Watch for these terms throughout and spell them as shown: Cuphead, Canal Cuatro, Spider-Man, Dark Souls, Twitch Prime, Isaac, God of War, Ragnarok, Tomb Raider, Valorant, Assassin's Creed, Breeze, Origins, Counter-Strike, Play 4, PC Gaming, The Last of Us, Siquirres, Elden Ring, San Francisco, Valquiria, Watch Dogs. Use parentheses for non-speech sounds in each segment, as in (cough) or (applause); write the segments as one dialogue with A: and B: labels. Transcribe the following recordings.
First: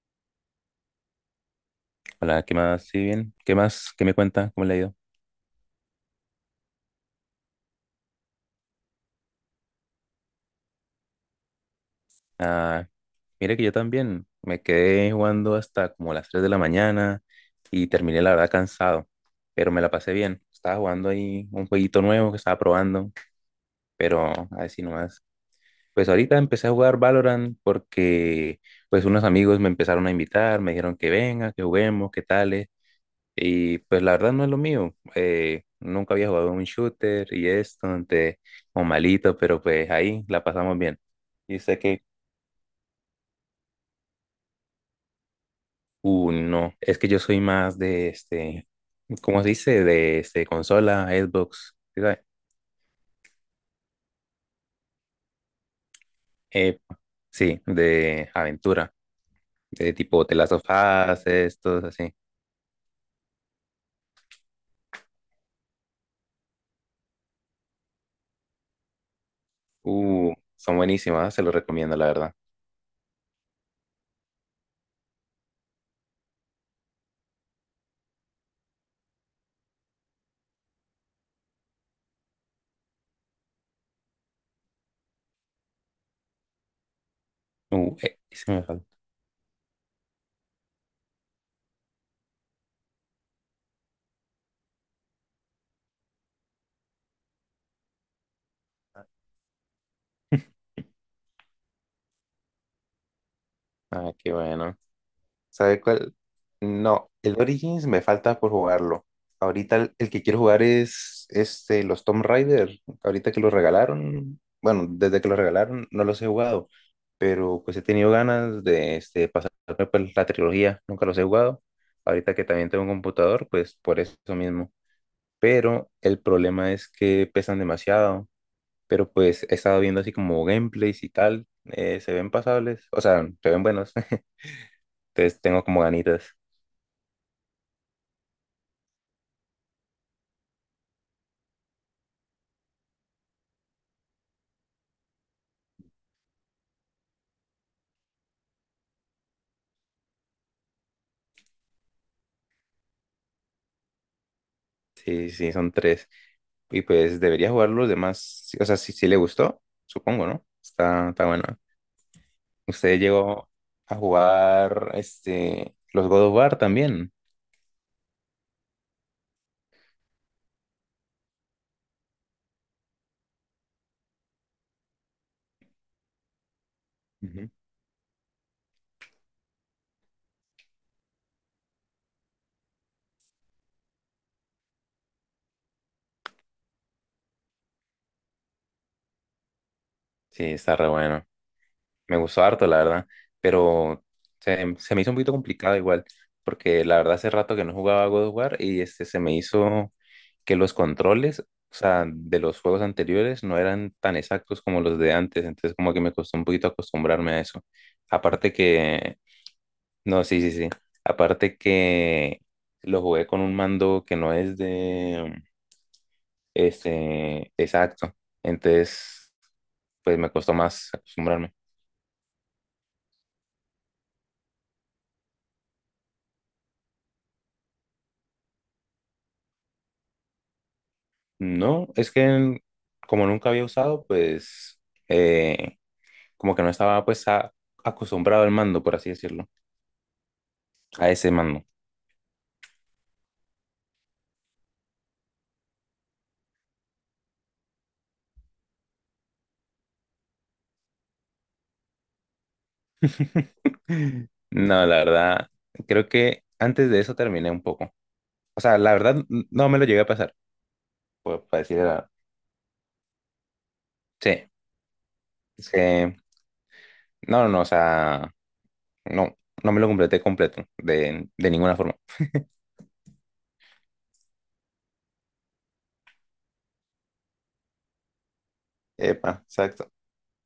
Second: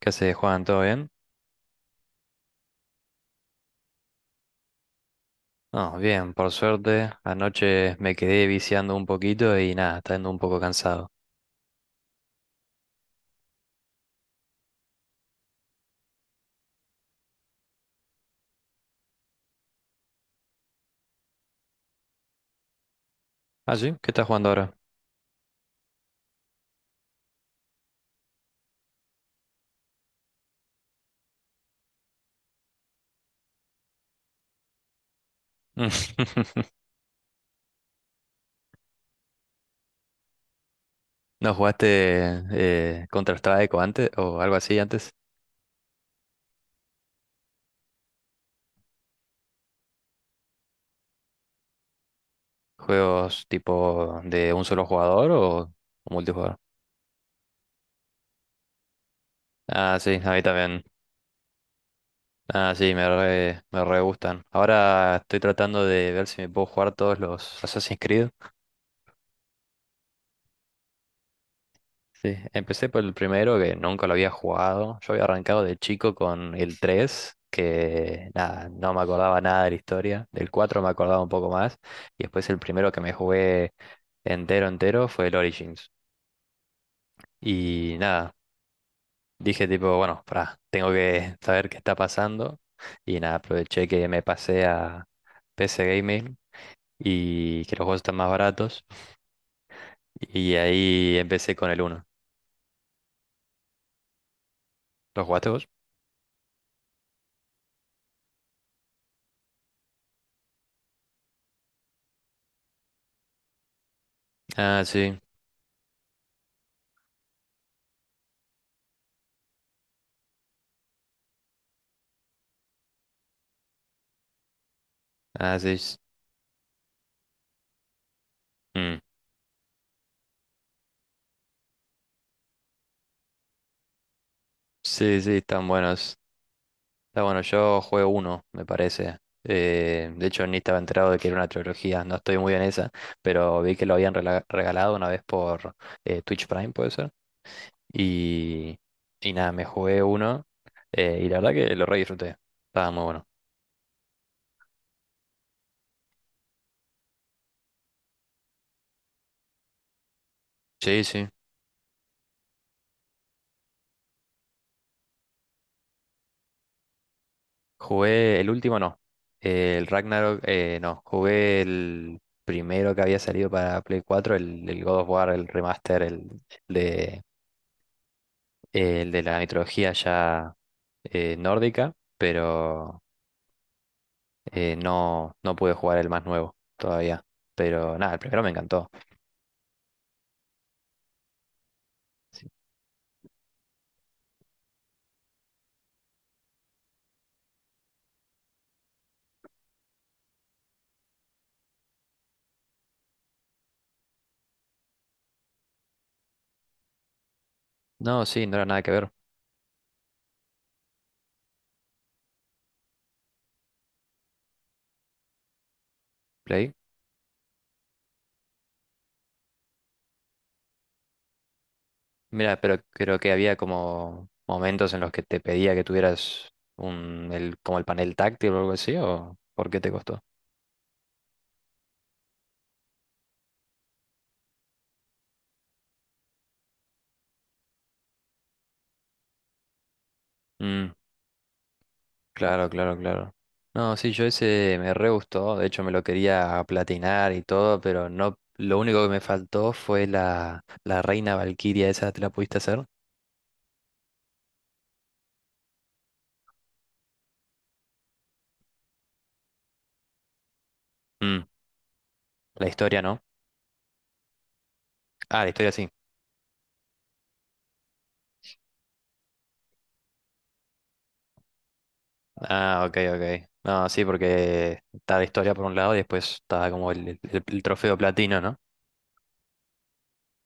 A: ¿Qué haces, Juan? ¿Todo bien?
B: Hola, ¿qué más? ¿Sí, bien? ¿Qué más? ¿Qué me cuenta? ¿Cómo le ha ido?
A: No, bien, por suerte. Anoche me quedé viciando un poquito y nada, está yendo un poco cansado.
B: Ah, mire que yo también me quedé jugando hasta como las 3 de la mañana y terminé la verdad cansado, pero me la pasé bien. Estaba jugando ahí un jueguito nuevo que estaba probando,
A: Ah, sí, ¿qué estás
B: pero
A: jugando ahora?
B: así nomás. Pues ahorita empecé a jugar Valorant porque pues unos amigos me empezaron a invitar, me dijeron que venga, que juguemos, qué tal. Y pues la verdad no es lo mío. Nunca había jugado un
A: (laughs)
B: shooter y esto, entonces, o malito, pero pues ahí la pasamos bien.
A: ¿No
B: Y sé
A: jugaste
B: que,
A: Counter-Strike o antes o algo así antes?
B: no, es que yo soy más de este, ¿cómo se dice? De este, consola, Xbox, ¿sí sabe?
A: ¿Juegos tipo de un solo jugador o multijugador?
B: Eh, sí, de aventura, de
A: Ah, sí,
B: tipo
A: a
B: The
A: mí
B: Last of
A: también.
B: Us, estos así.
A: Ah, sí, me re gustan. Ahora estoy tratando de ver si me puedo jugar todos los Assassin's Creed.
B: Son buenísimas, se los recomiendo, la verdad.
A: Sí, empecé por el primero que nunca lo había jugado. Yo había arrancado de chico con el 3, que nada, no me acordaba nada de la historia. Del 4 me acordaba un poco más. Y después el primero que me jugué entero fue el Origins. Y nada,
B: Sí se me falta.
A: dije tipo, bueno, pará, tengo que (laughs) saber qué está pasando. Y nada, aproveché que me pasé a PC Gaming y que los juegos están más baratos. Y ahí empecé con el uno.
B: Ah, qué bueno.
A: ¿Los jugaste vos?
B: ¿Sabe cuál? No, el Origins me falta por jugarlo. Ahorita el que quiero jugar es este, los Tomb Raider. Ahorita que los regalaron,
A: Ah,
B: bueno,
A: sí.
B: desde que los regalaron no los he jugado, pero pues he tenido ganas de este, pasarme pues, la trilogía. Nunca los he jugado. Ahorita que también tengo un computador, pues por eso mismo.
A: Ah, sí.
B: Pero el problema es que pesan demasiado. Pero pues he estado viendo así como gameplays y tal. Se ven pasables, o sea, se ven buenos. (laughs)
A: Sí, sí,
B: Entonces tengo
A: están
B: como
A: buenos.
B: ganitas.
A: Está bueno, yo juego uno, me parece. De hecho, ni estaba enterado de que era una trilogía, no estoy muy en esa, pero vi que lo habían regalado una vez por Twitch Prime, puede ser. Y, y nada, me jugué uno, y la verdad que lo re disfruté. Estaba muy bueno.
B: Sí, sí, son tres. Y pues debería jugar los demás. Sí. O sea, si le gustó, supongo, ¿no?
A: Sí,
B: Está, está
A: sí.
B: bueno. Usted llegó a jugar este, los God of War también.
A: Jugué el último, no. El Ragnarok, no. Jugué el primero que había salido para Play 4, el God of War, el remaster, el de
B: Ujú.
A: el de la mitología ya nórdica, pero no, no pude jugar el más nuevo todavía. Pero nada, el primero me encantó.
B: Sí, está re bueno. Me gustó
A: Sí.
B: harto, la verdad, pero se me hizo un poquito complicado igual, porque la verdad hace rato que no jugaba God of War y este se me hizo que los controles, o sea, de los juegos anteriores no eran tan exactos como los de antes, entonces como que me costó un poquito acostumbrarme a eso.
A: No, sí,
B: Aparte
A: no era nada que ver.
B: que, no, sí, sí, sí, aparte que lo jugué con un mando que no es de,
A: Play.
B: este, exacto, entonces pues me costó más acostumbrarme.
A: Mira, pero creo que había como momentos en los que te pedía que tuvieras un, el, como el panel táctil o algo así, ¿o por qué te costó?
B: No, es que como nunca había usado, pues eh, como que no estaba pues acostumbrado al mando, por así decirlo,
A: Mm.
B: a ese mando.
A: Claro, claro, claro. No, sí, yo ese me re gustó, de hecho me lo quería platinar y todo, pero no, lo único que me faltó fue la, la reina Valquiria, ¿esa te la pudiste hacer?
B: (laughs) No, la verdad, creo que antes de eso terminé un poco. O sea, la verdad, no me lo llegué a pasar,
A: Mm,
B: para decir la verdad.
A: la historia, ¿no?
B: Sí,
A: Ah, la
B: es
A: historia sí.
B: que, no, no, no, o sea, no, no me lo completé completo, de ninguna forma.
A: Ah, ok, ok. No, sí, porque está la historia por un lado y después está como el trofeo platino, ¿no?
B: Epa, exacto.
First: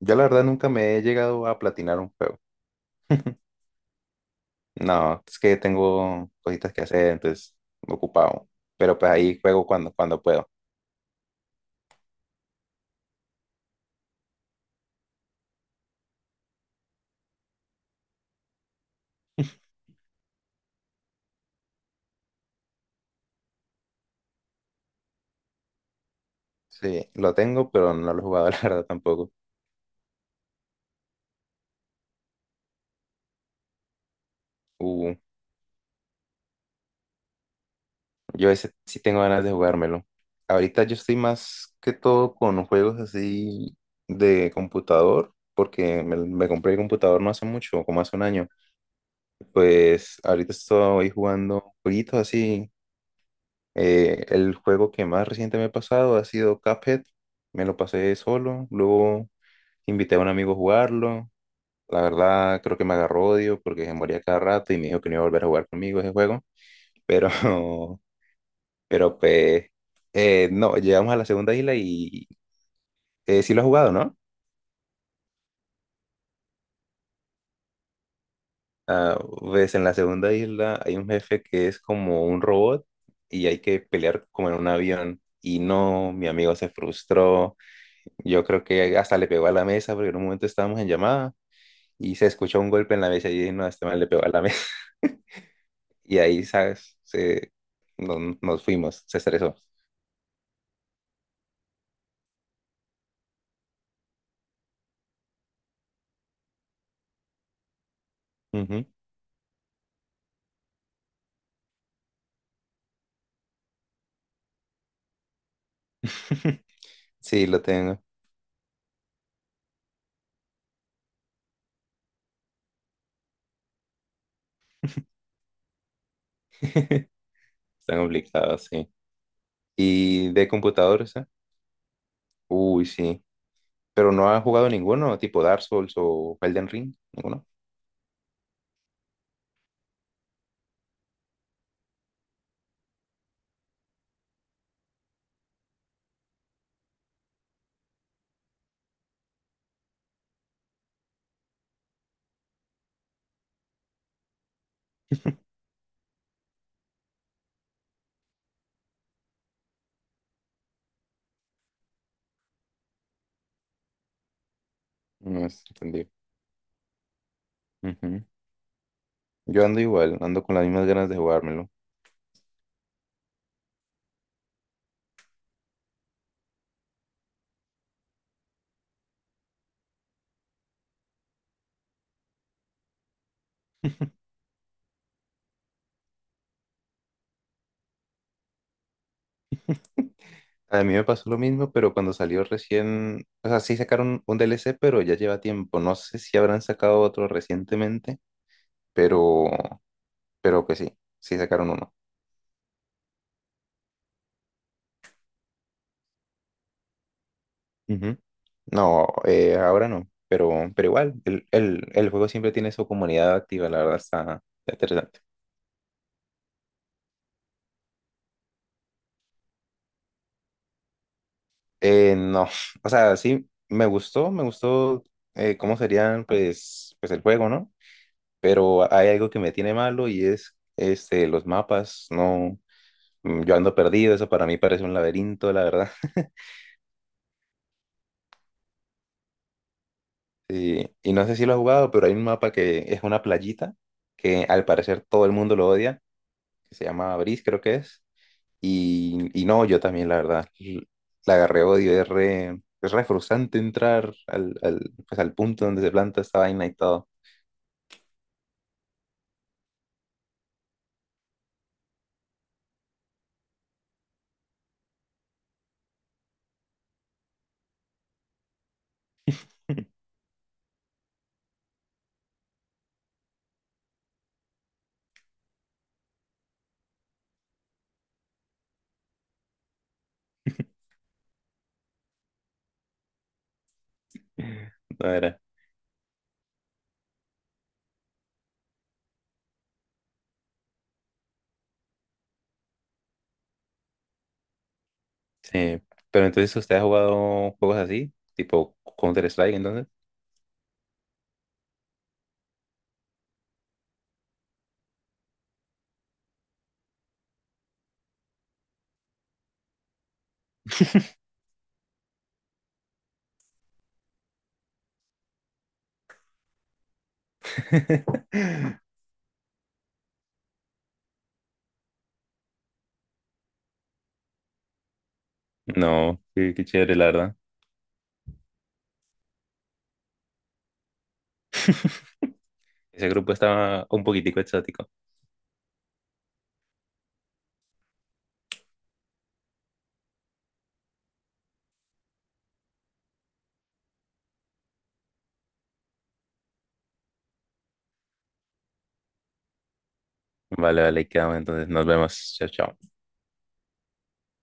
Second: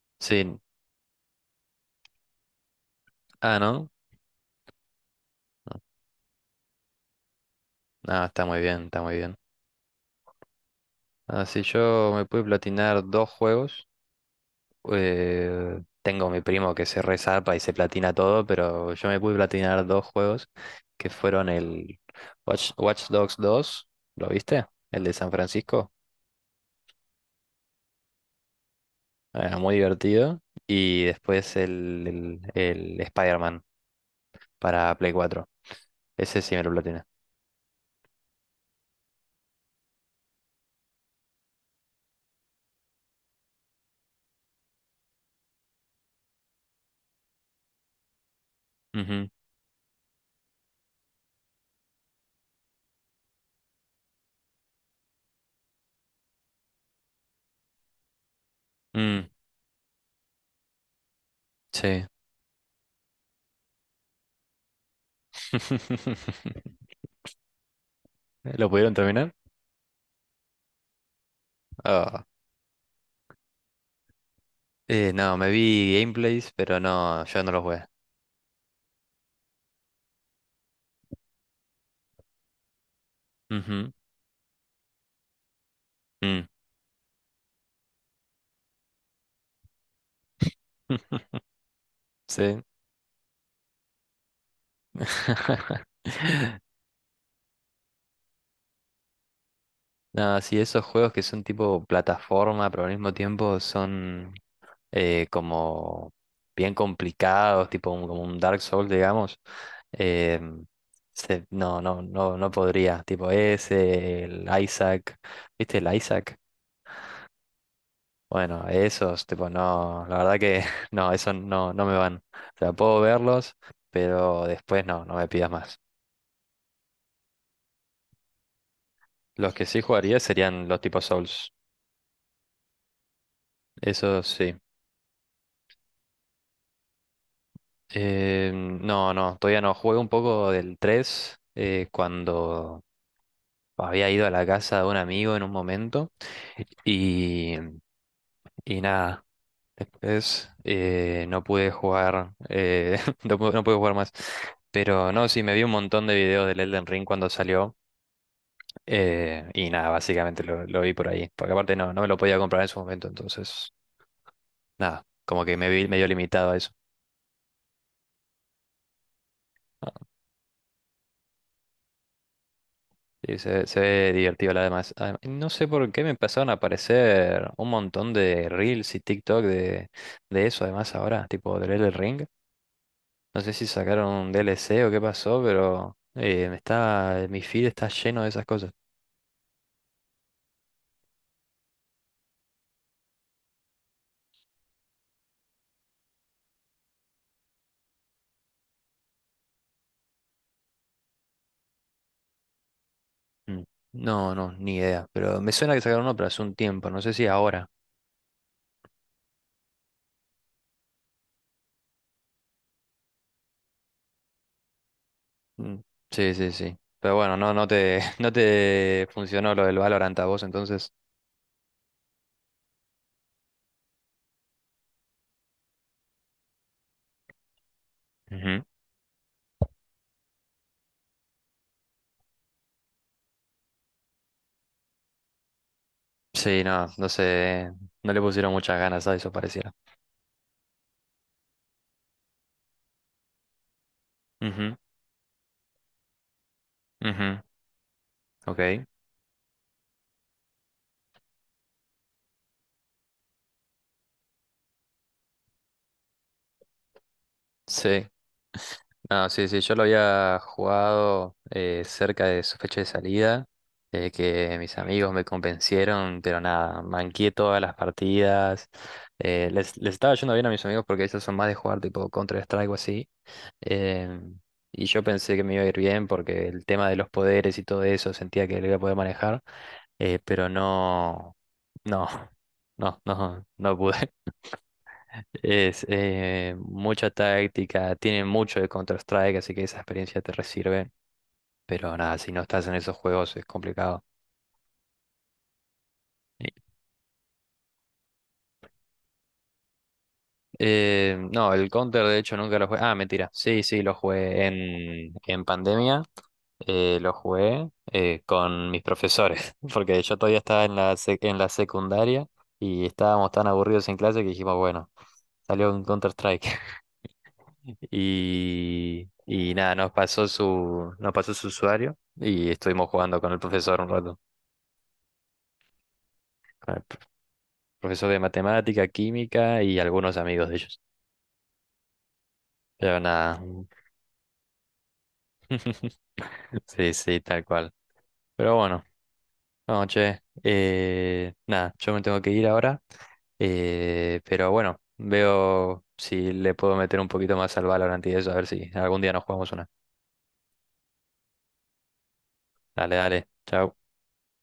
B: Yo la verdad
A: Sí.
B: nunca me he llegado a platinar un juego.
A: Ah, ¿no?
B: No, es que
A: No.
B: tengo cositas que hacer, entonces
A: Ah, está
B: ocupado.
A: muy bien,
B: Pero
A: está
B: pues
A: muy bien.
B: ahí juego cuando puedo.
A: Ah, sí, yo me pude platinar dos juegos. Tengo mi primo que se resarpa y se platina todo, pero yo me pude platinar dos juegos que fueron el Watch Dogs dos, ¿lo viste? El de San Francisco,
B: Sí, lo tengo, pero no lo he jugado, (laughs) la verdad, tampoco.
A: muy divertido. Y después el Spider-Man para Play
B: Uh,
A: cuatro. Ese sí me lo platiné.
B: yo ese sí tengo ganas de jugármelo. Ahorita yo estoy más que todo con juegos así de computador, porque me compré el computador no hace mucho, como hace un año.
A: Ujú.
B: Pues ahorita estoy jugando jueguitos así. El juego que más reciente me he pasado ha sido Cuphead. Me lo pasé solo,
A: Mm,
B: luego invité a un amigo a jugarlo. La
A: sí.
B: verdad, creo que me agarró odio porque se moría cada rato y me dijo que no iba a volver a jugar conmigo ese juego.
A: (laughs)
B: Pero,
A: ¿Lo
B: (laughs)
A: pudieron
B: pero
A: terminar?
B: pues, no, llegamos a la segunda isla
A: Ah.
B: y sí lo ha jugado, ¿no?
A: No, me vi gameplays, pero no, yo no los jugué.
B: Ah, pues en la segunda isla hay un jefe que es como un robot y hay que
A: Ujú.
B: pelear como en un avión. Y no, mi
A: Mm.
B: amigo se frustró. Yo creo que hasta le pegó a la mesa porque en un momento estábamos en llamada
A: (laughs)
B: y se escuchó
A: Sí.
B: un golpe en la mesa y dije, no, este man le pegó a la (laughs) mesa.
A: (laughs)
B: Y ahí, ¿sabes? Se, no- no, nos fuimos, se estresó.
A: No, sí, esos juegos que son tipo plataforma, pero al mismo tiempo son como bien complicados, tipo como un Dark
B: Ujú.
A: Souls, digamos. eh, no, no podría. Tipo ese, el Isaac, ¿viste el Isaac?
B: (laughs) Sí, lo tengo.
A: Bueno, esos, tipo, no, la verdad que (laughs) no, esos no, no me van. O sea, puedo verlos, pero después no, no me pidas más.
B: (laughs) Está complicado, sí.
A: Los que sí jugaría
B: ¿Y de
A: serían los tipos
B: computadores, eh?
A: Souls.
B: Uy, sí. Pero
A: Eso
B: no ha
A: sí.
B: jugado ninguno, tipo Dark Souls o Elden Ring, ninguno.
A: No, no, todavía no. Jugué un poco del 3 cuando había ido a la casa de un amigo en un momento y, y nada, después no pude jugar, (laughs) no, no pude jugar más. Pero no, sí, me vi un montón de videos del Elden Ring cuando salió, y nada, básicamente lo vi por ahí, porque aparte no, no me lo podía comprar en su momento, entonces nada,
B: No
A: como que
B: es
A: me vi medio
B: entendido.
A: limitado a eso.
B: Ujú. Yo ando igual, ando con las mismas ganas de jugármelo.
A: Sí, se ve divertido la demás. No sé por qué me empezaron a aparecer un montón de reels y TikTok de eso, además ahora, tipo del Elden Ring. No sé si sacaron un DLC o qué pasó, pero me está, mi feed está lleno de esas cosas.
B: A mí me pasó lo mismo, pero cuando salió recién, o sea, sí sacaron un DLC pero ya lleva tiempo. No sé si habrán sacado otro recientemente, pero, pero que sí, sí sacaron uno.
A: Mm. No, no, ni idea. Pero me suena que sacaron uno, pero hace un tiempo, no sé si ahora.
B: Ujú. No, ahora no, pero igual, el juego siempre tiene su comunidad activa, la verdad está interesante.
A: Mm. Sí, sí, sí. Pero bueno, (laughs) no te funcionó lo del Valorant a vos entonces.
B: No, (laughs) o sea, sí, me gustó cómo serían pues, pues el juego, ¿no?
A: Ujú.
B: Pero hay algo que me tiene malo y es este, los mapas, no. Mm, yo ando perdido, eso para mí parece un laberinto, la verdad. (laughs)
A: Sí, no, no sé, no le pusieron muchas ganas a eso, pareciera.
B: Sí, y no sé si lo has jugado, pero hay un mapa que es una playita que al
A: Ujú.
B: parecer todo el mundo lo odia, que se llama
A: Ujú.
B: Breeze, creo que es.
A: Ok,
B: Y no, yo también, la verdad, la agarré odio, es re frustrante entrar pues, al punto donde se planta esta vaina y todo.
A: sí. No, sí, sí, yo lo había jugado cerca de su fecha de salida, que mis amigos me convencieron, pero nada, manqué todas las partidas. Les estaba yendo bien a mis amigos porque ellos son más de jugar tipo Counter-Strike o así. em, y yo pensé que me iba a ir bien porque el tema de los poderes y todo eso sentía que lo iba a poder manejar, pero no, no, (laughs) no pude.
B: No era.
A: Es mucha táctica, tiene mucho de Counter-Strike, así que esa experiencia te resirve. Pero nada, si no estás en esos juegos es complicado.
B: Sí. Pero
A: Y-
B: entonces, ¿usted ha jugado juegos así? Tipo Counter-Strike, entonces.
A: no, el Counter de hecho nunca lo jugué. Ah, mentira. Sí, sí, lo jugué en pandemia. Lo jugué con mis profesores, (laughs) porque yo todavía estaba en la, en la secundaria y estábamos tan aburridos en clase que dijimos, bueno, salió un Counter-Strike. (laughs)
B: (laughs)
A: Y nada, nos pasó su usuario y estuvimos jugando con el profesor un rato.
B: No, qué
A: Con el
B: chévere,
A: pr-
B: la verdad.
A: Profesor de matemática, química y algunos amigos de ellos. Pero
B: Ese grupo
A: nada.
B: estaba un poquitico exótico.
A: (laughs) Sí, sí, tal cual. Pero bueno. No, che, nada, yo me tengo que ir ahora, pero bueno, veo si le puedo meter un poquito más al Valorant y eso, a ver si algún día nos jugamos una.
B: Vale, vale, ahí quedamos entonces. Nos vemos. Chao, chao.
A: Dale, dale, chao.